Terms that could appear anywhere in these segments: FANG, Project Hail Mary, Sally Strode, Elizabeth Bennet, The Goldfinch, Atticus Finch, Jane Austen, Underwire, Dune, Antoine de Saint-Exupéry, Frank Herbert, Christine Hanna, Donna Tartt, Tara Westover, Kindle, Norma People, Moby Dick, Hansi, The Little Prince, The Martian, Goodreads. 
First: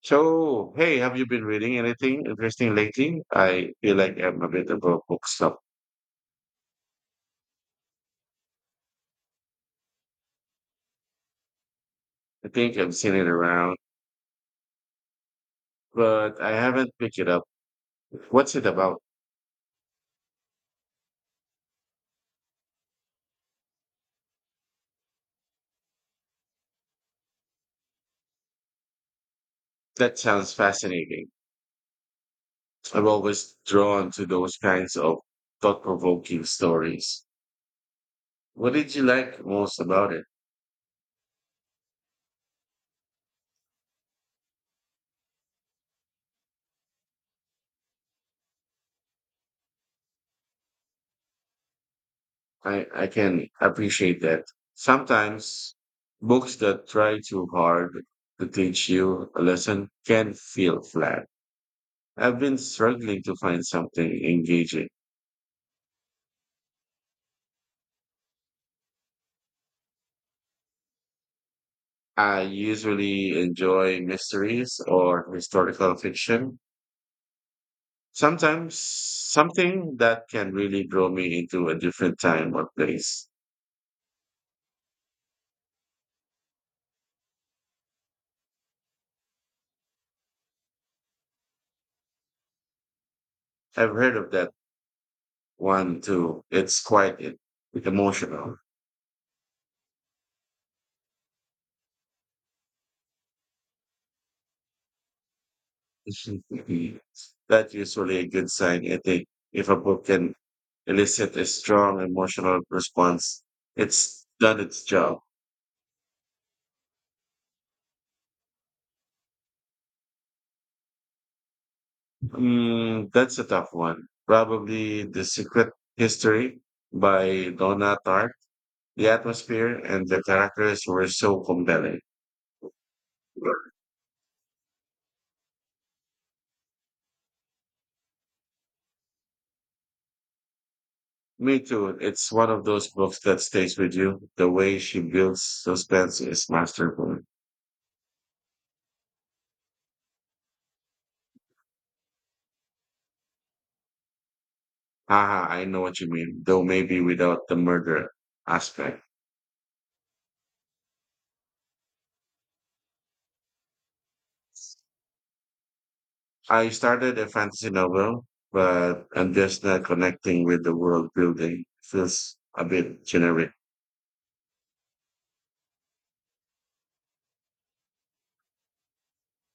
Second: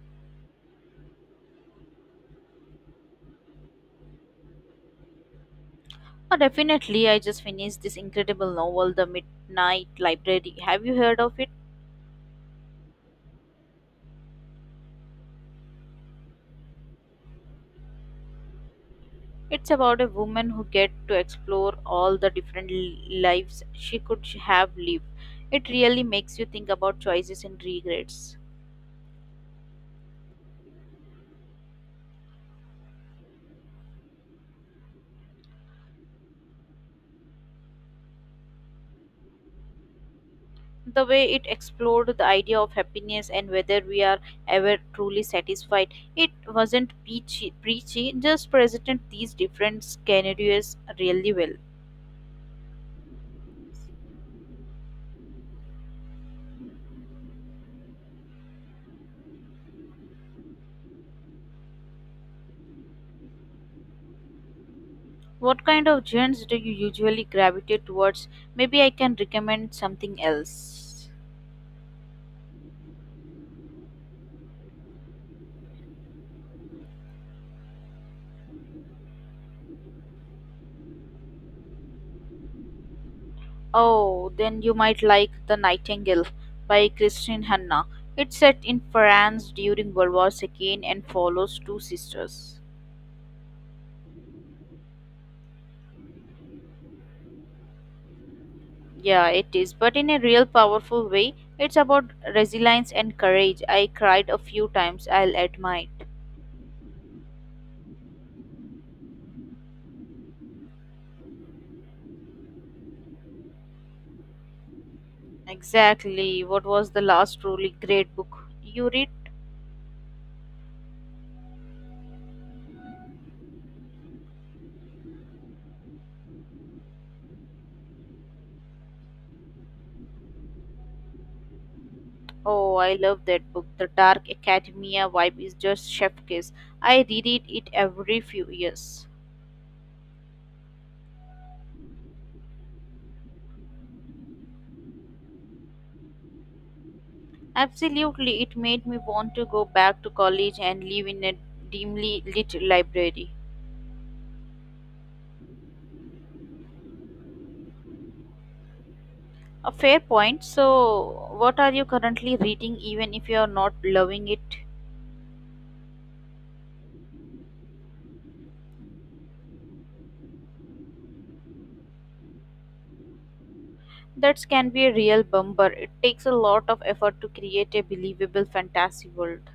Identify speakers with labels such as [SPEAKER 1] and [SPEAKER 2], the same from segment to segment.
[SPEAKER 1] So, hey, have you been reading anything interesting lately? I feel like I'm a bit of a book snob.
[SPEAKER 2] Oh, definitely. I just finished this incredible novel, The Midnight Library. Have you heard of it?
[SPEAKER 1] I think I've seen it around, but I haven't picked it up. What's it about?
[SPEAKER 2] It's about a woman who gets to explore all the different lives she could have lived. It really makes you think about choices and regrets.
[SPEAKER 1] That sounds fascinating. I'm always drawn to those kinds of thought-provoking stories. What did you like most about it?
[SPEAKER 2] The way it explored the idea of happiness and whether we are ever truly satisfied, it wasn't preachy, just presented these different scenarios really well.
[SPEAKER 1] I can appreciate that. Sometimes books that try too hard to teach you a lesson can feel flat. I've been struggling to find something engaging.
[SPEAKER 2] What kind of genres do you usually gravitate towards? Maybe I can recommend something else.
[SPEAKER 1] I usually enjoy mysteries or historical fiction. Sometimes something that can really draw me into a different time or place.
[SPEAKER 2] Oh, then you might like The Nightingale by Christine Hanna. It's set in France during World War II and follows two sisters.
[SPEAKER 1] I've heard of that one too. It's quite emotional.
[SPEAKER 2] Yeah, it is, but in a real powerful way. It's about resilience and courage. I cried a few times, I'll admit.
[SPEAKER 1] That's usually a good sign, I think, if a book can elicit a strong emotional response. It's done its job.
[SPEAKER 2] Exactly. What was the last truly great book you read?
[SPEAKER 1] Mm, that's a tough one. Probably The Secret History by Donna Tartt. The atmosphere and the characters were so compelling.
[SPEAKER 2] Oh, I love that book. The dark academia vibe is just chef kiss. I reread it every few years.
[SPEAKER 1] Me too. It's one of those books that stays with you. The way she builds suspense is masterful.
[SPEAKER 2] Absolutely, it made me want to go back to college and live in a dimly lit library.
[SPEAKER 1] Haha, I know what you mean, though maybe without the murder aspect.
[SPEAKER 2] A fair point. So, what are you currently reading, even if you are not loving it?
[SPEAKER 1] I started a fantasy novel, but I'm just not connecting with the world building. Feels a bit generic.
[SPEAKER 2] That can be a real bummer. It takes a lot of effort to create a believable fantasy world.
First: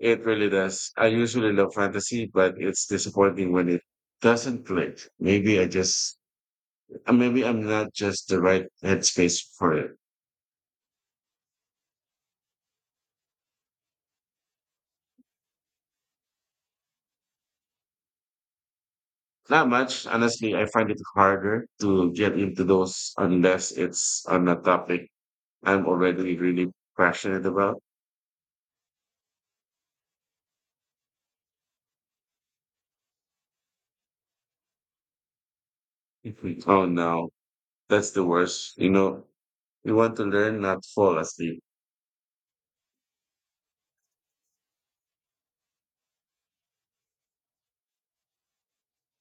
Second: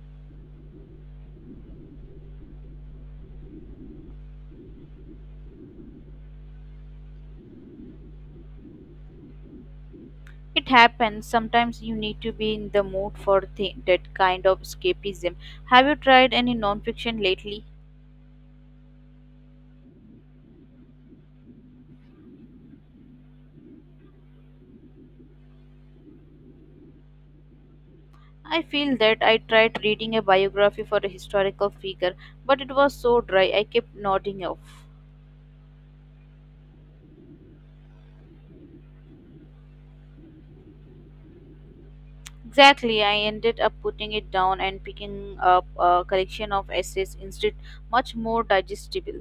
[SPEAKER 1] It really does. I usually love fantasy, but it's disappointing when it doesn't click. Maybe I'm not just the right headspace for it.
[SPEAKER 2] It happens. Sometimes you need to be in the mood for that kind of escapism. Have you tried any nonfiction lately?
[SPEAKER 1] Not much. Honestly, I find it harder to get into those unless it's on a topic I'm already really passionate about.
[SPEAKER 2] I feel that I tried reading a biography for a historical figure, but it was so dry I kept nodding off.
[SPEAKER 1] Mhm. Oh no, that's the worst. You want to learn, not fall asleep.
[SPEAKER 2] Exactly, I ended up putting it down and picking up a collection of essays instead, much more digestible.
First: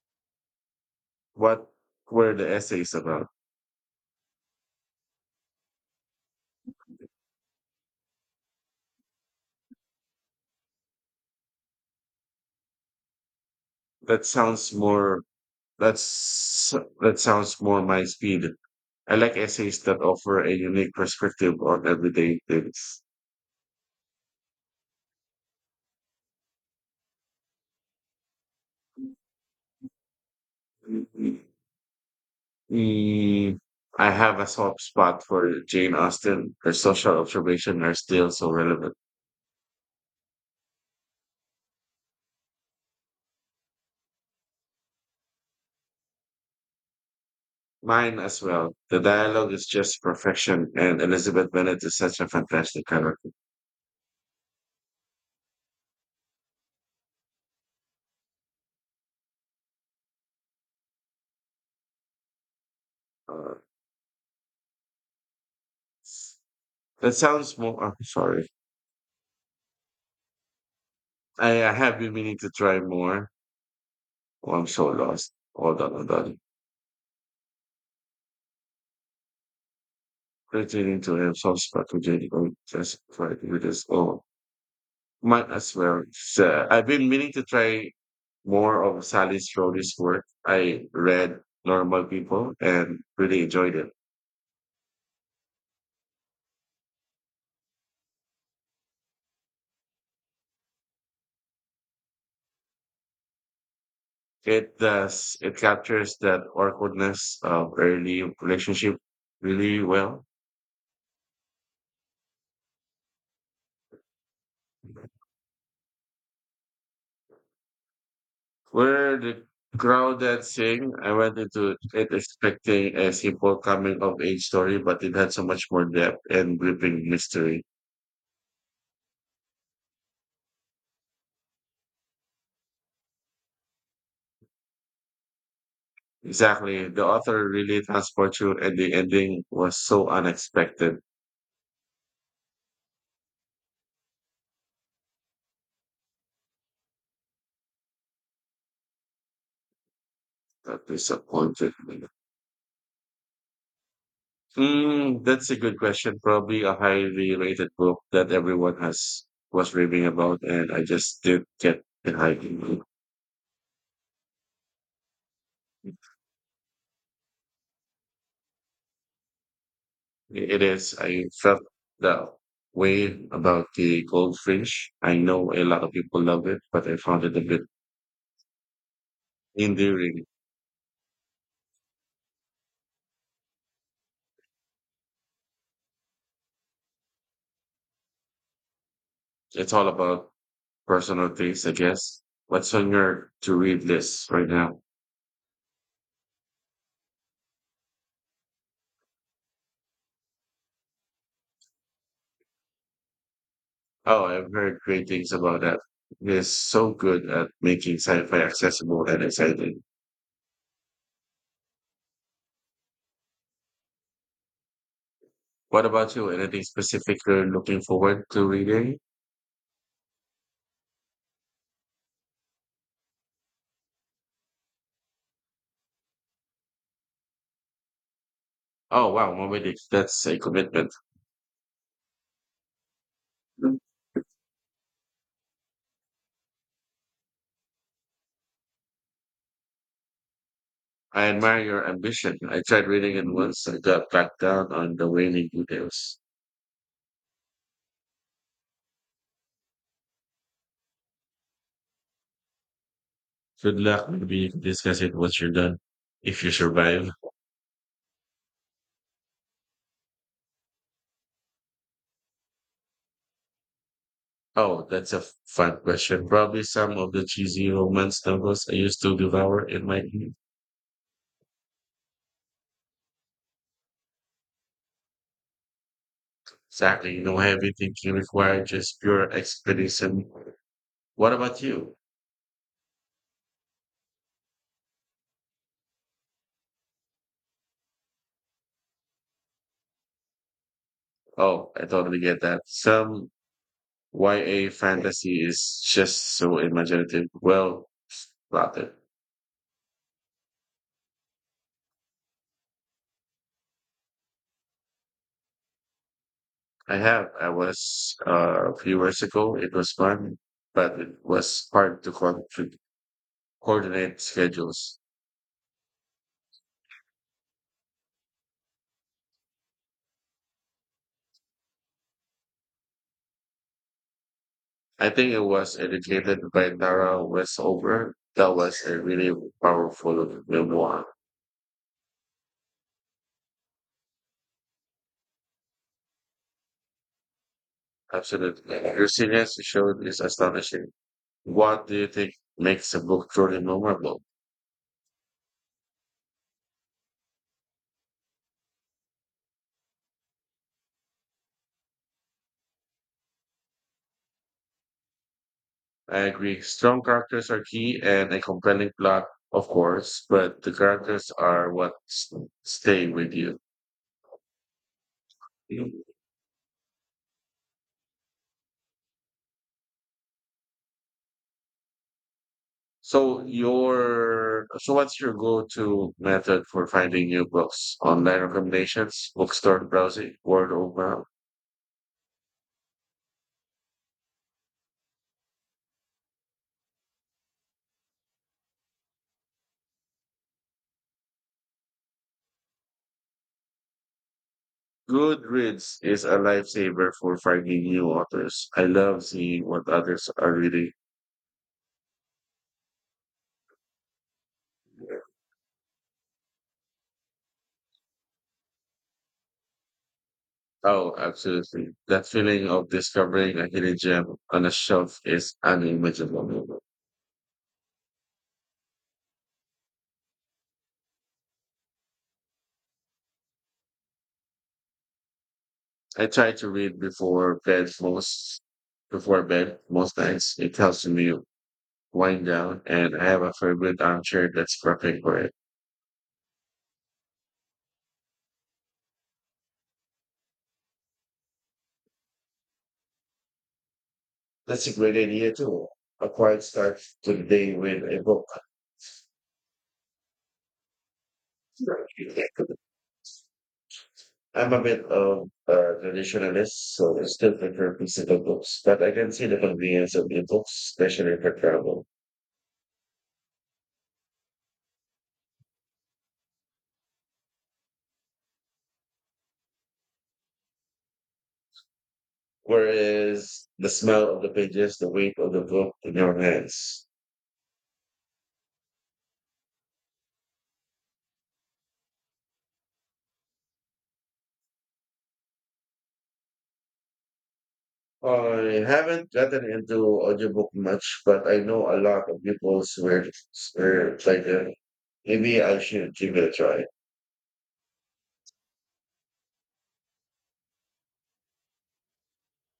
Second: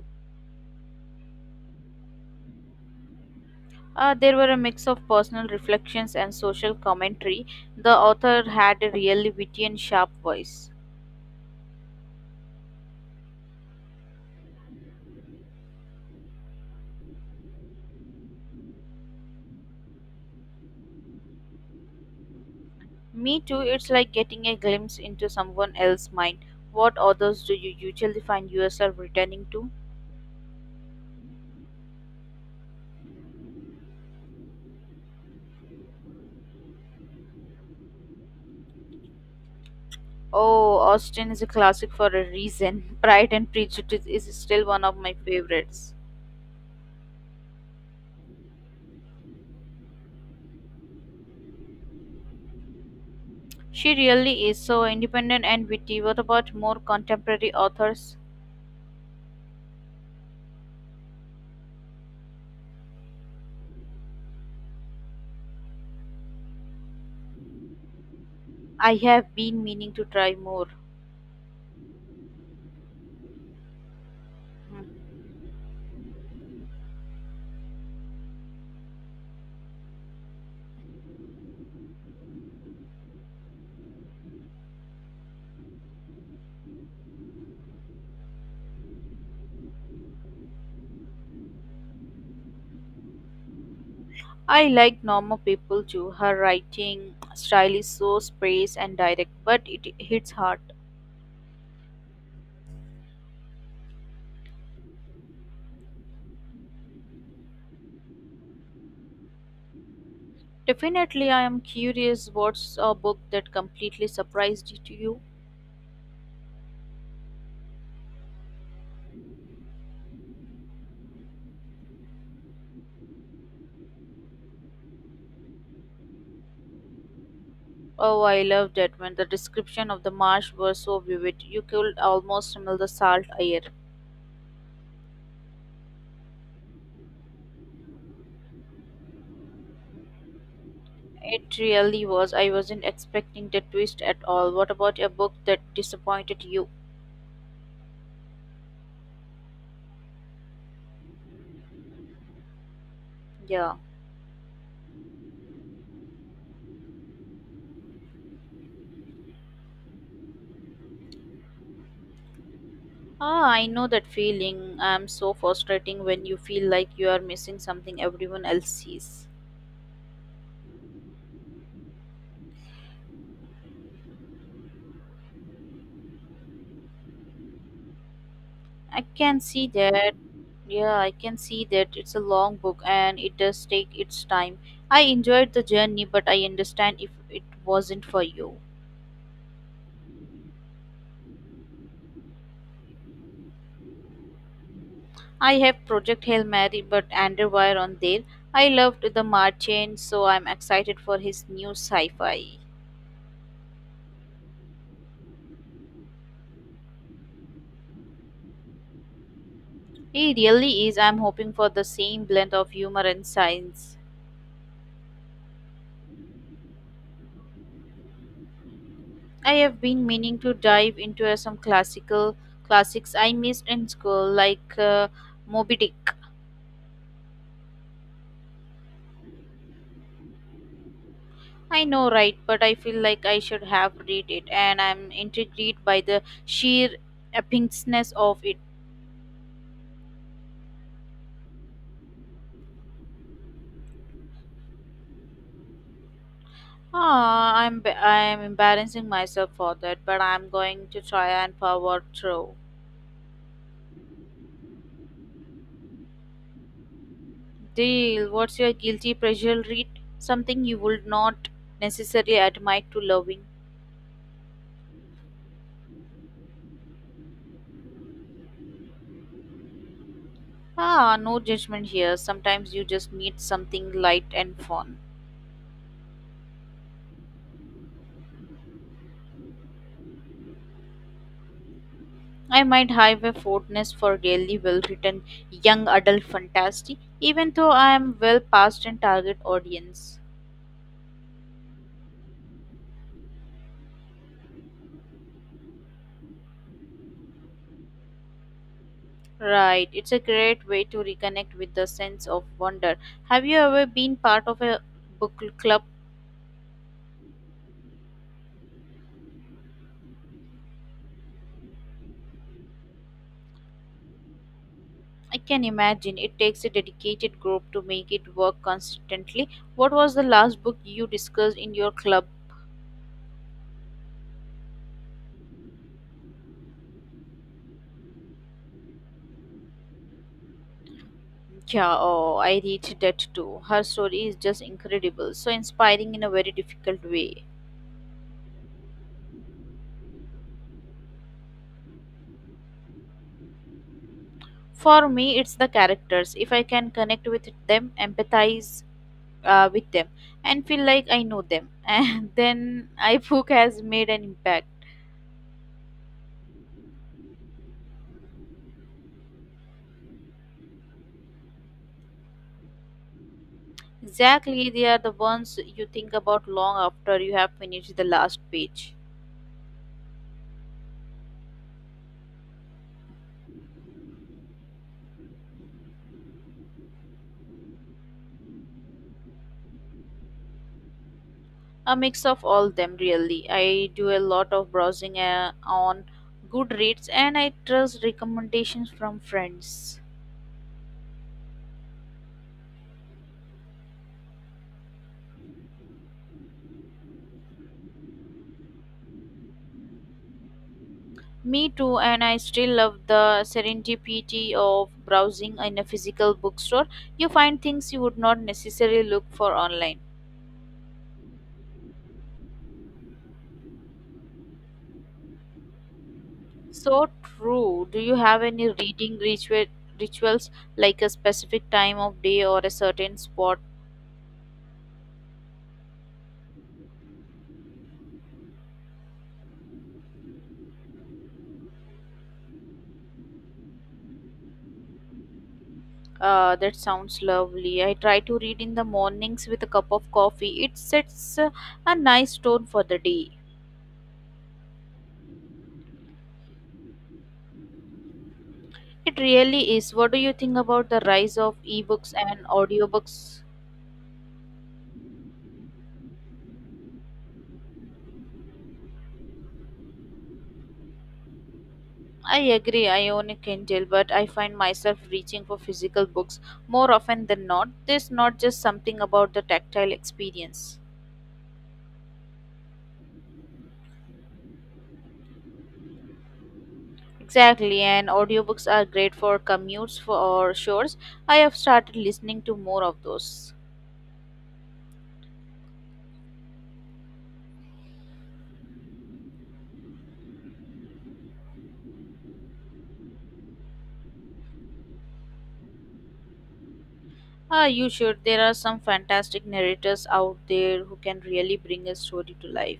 [SPEAKER 1] What were the essays about?
[SPEAKER 2] There were a mix of personal reflections and social commentary. The author had a really witty and sharp voice.
[SPEAKER 1] That sounds more, that's, that sounds more my speed. I like essays that offer a unique perspective on everyday things.
[SPEAKER 2] Me too, it's like getting a glimpse into someone else's mind. What authors do you usually find yourself returning to?
[SPEAKER 1] Mm, I have a soft spot for Jane Austen. Her social observations are still so relevant.
[SPEAKER 2] Oh, Austen is a classic for a reason. Pride and Prejudice is still one of my favorites.
[SPEAKER 1] Mine as well. The dialogue is just perfection, and Elizabeth Bennet is such a fantastic character.
[SPEAKER 2] She really is so independent and witty. What about more contemporary authors?
[SPEAKER 1] Uh, that sounds more. I'm sorry.
[SPEAKER 2] I have been meaning to try more.
[SPEAKER 1] I have been meaning to try more. Oh, I'm so
[SPEAKER 2] Hmm.
[SPEAKER 1] lost. Hold on, hold on. Returning to a soft spot for Jane Austen just try to read this. Oh, might as well. So I've been meaning to try more of Sally Strode's work. I read Normal People and really enjoyed it.
[SPEAKER 2] I like Norma People too. Her writing style is so spaced and direct, but it hits hard.
[SPEAKER 1] It does, it captures that awkwardness of early relationship really well.
[SPEAKER 2] Definitely, I am curious what's a book that completely surprised you?
[SPEAKER 1] Where the crowd that sing, I went into it expecting a simple coming of age story, but it had so much more depth and gripping mystery.
[SPEAKER 2] Oh, I loved that when the description of the marsh was so vivid. You could almost smell the salt air.
[SPEAKER 1] Exactly. The author really transports you and the ending was so unexpected.
[SPEAKER 2] It really was. I wasn't expecting that twist at all. What about a book that disappointed you?
[SPEAKER 1] That disappointed me.
[SPEAKER 2] Yeah.
[SPEAKER 1] Mm, that's a good question. Probably a highly rated book that everyone has was raving about, and I just did get behind
[SPEAKER 2] Ah, I know that feeling. I'm so frustrating when you feel like you are missing something everyone else sees.
[SPEAKER 1] it. It is. I felt the way about the Goldfinch. I know a lot of people love it, but I found it a bit
[SPEAKER 2] I can see that.
[SPEAKER 1] endearing.
[SPEAKER 2] Yeah, I can see that it's a long book and it does take its time. I enjoyed the journey, but I understand if it wasn't for you.
[SPEAKER 1] It's all about personal things, I guess. What's on your to-read list right now?
[SPEAKER 2] I have Project Hail Mary but Underwire on there. I loved the Martian, so I'm excited for his new sci fi.
[SPEAKER 1] Oh, I've heard great things about that. It is so good at making sci-fi accessible and exciting.
[SPEAKER 2] He really is. I'm hoping for the same blend of humor and science.
[SPEAKER 1] What about you? Anything specific you're looking forward to reading?
[SPEAKER 2] I have been meaning to dive into some classical classics I missed in school, like Moby Dick.
[SPEAKER 1] Oh, wow, Moby Dick. That's a commitment.
[SPEAKER 2] I know, right? But I feel like I should have read it, and I'm intrigued by the sheer epicsness of it.
[SPEAKER 1] I admire your ambition. I tried reading it once. I got back down on the waning details.
[SPEAKER 2] Ah, I'm embarrassing myself for that, but I'm going to try and power through.
[SPEAKER 1] Good luck. Maybe you can discuss it once you're done, if you survive.
[SPEAKER 2] Deal. What's your guilty pleasure read? Something you would not necessarily admit to loving.
[SPEAKER 1] Oh, that's a fun question. Probably some of the cheesy romance novels I used to devour in my youth.
[SPEAKER 2] Ah, no judgment here. Sometimes you just need something light and fun.
[SPEAKER 1] Exactly. No heavy thinking required, just pure expedition. What about you?
[SPEAKER 2] I might have a fondness for really well written young adult fantasy, even though I am well past in target audience.
[SPEAKER 1] Oh, I totally get that. Some YA fantasy is just so imaginative, well plotted.
[SPEAKER 2] Right, it's a great way to reconnect with the sense of wonder. Have you ever been part of a book club?
[SPEAKER 1] I have. I was a few years ago. It was fun, but it was hard to coordinate schedules.
[SPEAKER 2] I can imagine it takes a dedicated group to make it work consistently. What was the last book you discussed in your club?
[SPEAKER 1] I think it was educated by Tara Westover. That was a really powerful memoir.
[SPEAKER 2] Yeah, oh, I read that too. Her story is just incredible, so inspiring in a very difficult way.
[SPEAKER 1] Absolutely. Your seriousness showed is astonishing. What do you think makes a book truly memorable?
[SPEAKER 2] For me, it's the characters. If I can connect with them, empathize with them, and feel like I know them, and then I book has made an impact.
[SPEAKER 1] I agree. Strong characters are key and a compelling plot, of course, but the characters are what stay with you.
[SPEAKER 2] Exactly, they are the ones you think about long after you have finished the last page.
[SPEAKER 1] So what's your go-to method for finding new books? Online recommendations, bookstore browsing, word of mouth.
[SPEAKER 2] A mix of all them, really. I do a lot of browsing on Goodreads, and I trust recommendations from friends.
[SPEAKER 1] Goodreads is a lifesaver for finding new authors. I love seeing what others are reading.
[SPEAKER 2] Me too, and I still love the serendipity of browsing in a physical bookstore. You find things you would not necessarily look for online.
[SPEAKER 1] Oh, absolutely. That feeling of discovering a hidden gem on a shelf is unimaginable.
[SPEAKER 2] So true. Do you have any reading rituals like a specific time of day or a certain spot?
[SPEAKER 1] I try to read before bed most nights. It helps me wind down, and I have a favorite armchair that's perfect for it.
[SPEAKER 2] That sounds lovely. I try to read in the mornings with a cup of coffee. It sets a nice tone for the day.
[SPEAKER 1] That's a great idea too. A quiet start to the day with a book.
[SPEAKER 2] It really is. What do you think about the rise of ebooks and audiobooks?
[SPEAKER 1] I'm a bit of a traditionalist, so I still prefer physical books, but I can see the convenience of ebooks, especially for travel.
[SPEAKER 2] I agree, I own a Kindle, but I find myself reaching for physical books more often than not. There's not just something about the tactile experience.
[SPEAKER 1] Whereas the smell of the pages, the weight of the book in your hands.
[SPEAKER 2] Exactly, and audiobooks are great for commutes or shores. I have started listening to more of those.
[SPEAKER 1] I haven't gotten into audiobook much, but I know a lot of people swear like them. Maybe I should give it a try.
[SPEAKER 2] Ah, you should. There are some fantastic narrators out there who can really bring a story to life.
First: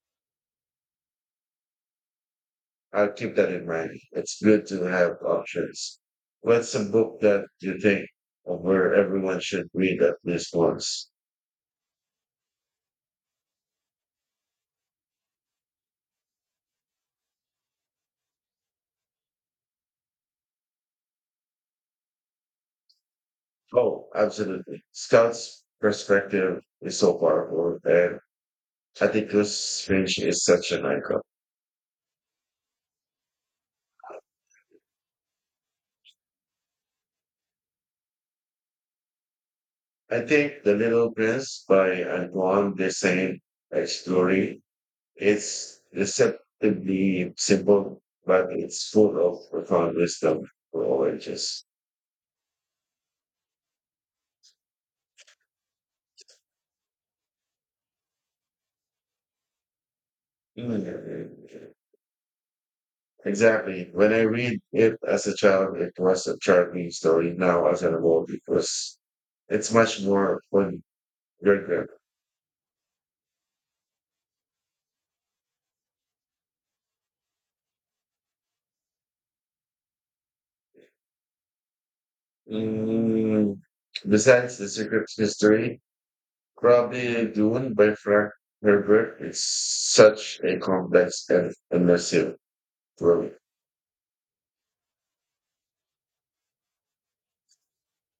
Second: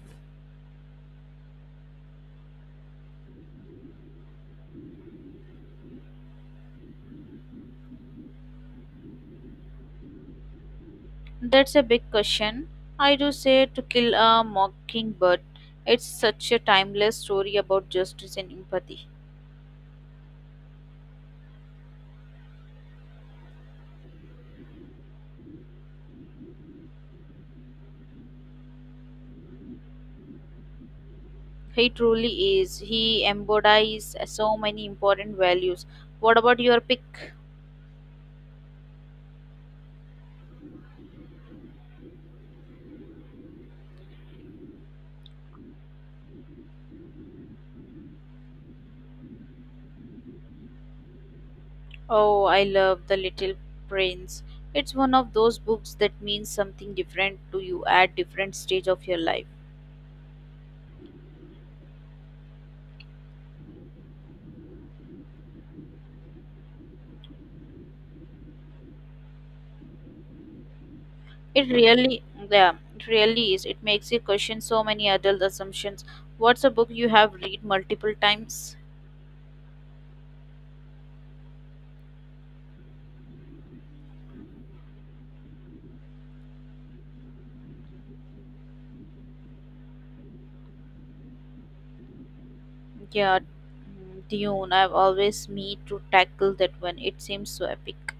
[SPEAKER 1] I'll keep that in mind. It's good to have options. What's a book that you think of where everyone should read at least once?
[SPEAKER 2] That's a big question. I do say to kill a mockingbird. It's such a timeless story about justice and empathy.
[SPEAKER 1] Oh, absolutely. Scott's perspective is so powerful, and Atticus Finch is such an icon.
[SPEAKER 2] He truly is. He embodies so many important values. What about your pick?
[SPEAKER 1] I think The Little Prince by Antoine de Saint-Exupéry. It's deceptively simple, but it's full of profound wisdom for all ages.
[SPEAKER 2] Oh, I love The Little Prince. It's one of those books that means something different to you at different stage of your life.
[SPEAKER 1] Mm. Exactly. When I read it as a child, it was a charming story. Now, as an adult, it's much more fun. Your
[SPEAKER 2] It
[SPEAKER 1] grip.
[SPEAKER 2] really, yeah, it really is. It makes you question so many adult assumptions. What's a book you have read multiple times?
[SPEAKER 1] Mm. Besides the secret history, probably Dune by Frank Herbert is such a complex and immersive story.
[SPEAKER 2] Yeah, Dune. I've always me to tackle that one. It seems so epic.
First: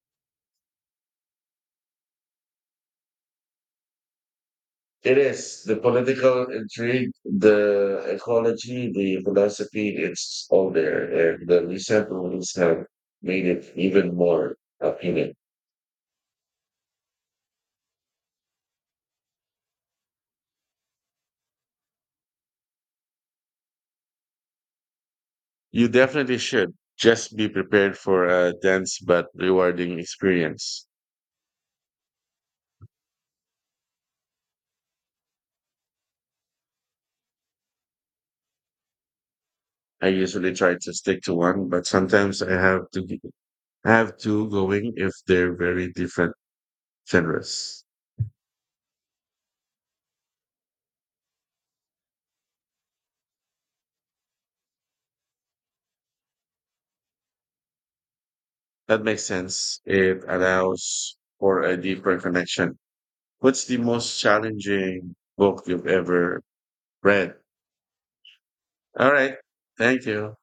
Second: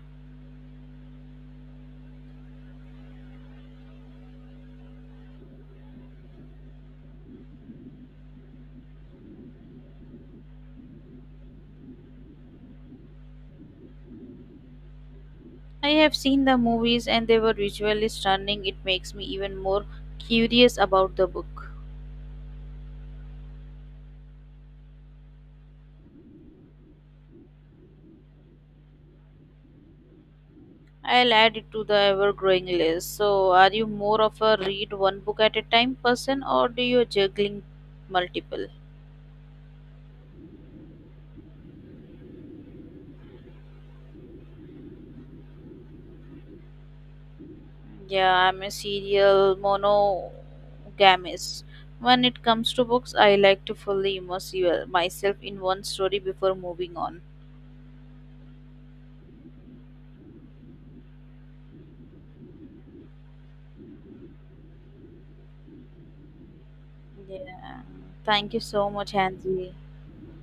[SPEAKER 1] It is the political intrigue, the ecology, the philosophy, it's all there. And the recent rulings have made it even more appealing.
[SPEAKER 2] I have seen the movies and they were visually stunning. It makes me even more curious about the book.
[SPEAKER 1] You definitely should. Just be prepared for a dense but rewarding experience.
[SPEAKER 2] I'll add it to the ever growing list. So, are you more of a read one book at a time person or do you juggling multiple?
[SPEAKER 1] I usually try to stick to one, but sometimes I have to I have two going if they're very different genres.
[SPEAKER 2] Yeah, I'm a serial monogamist. When it comes to books, I like to fully immerse myself in one story before moving on.
[SPEAKER 1] That makes sense. It allows for a deeper connection. What's the most challenging book you've ever read?
[SPEAKER 2] Yeah. Thank you so much,
[SPEAKER 1] All right.
[SPEAKER 2] Hansi.
[SPEAKER 1] Thank you.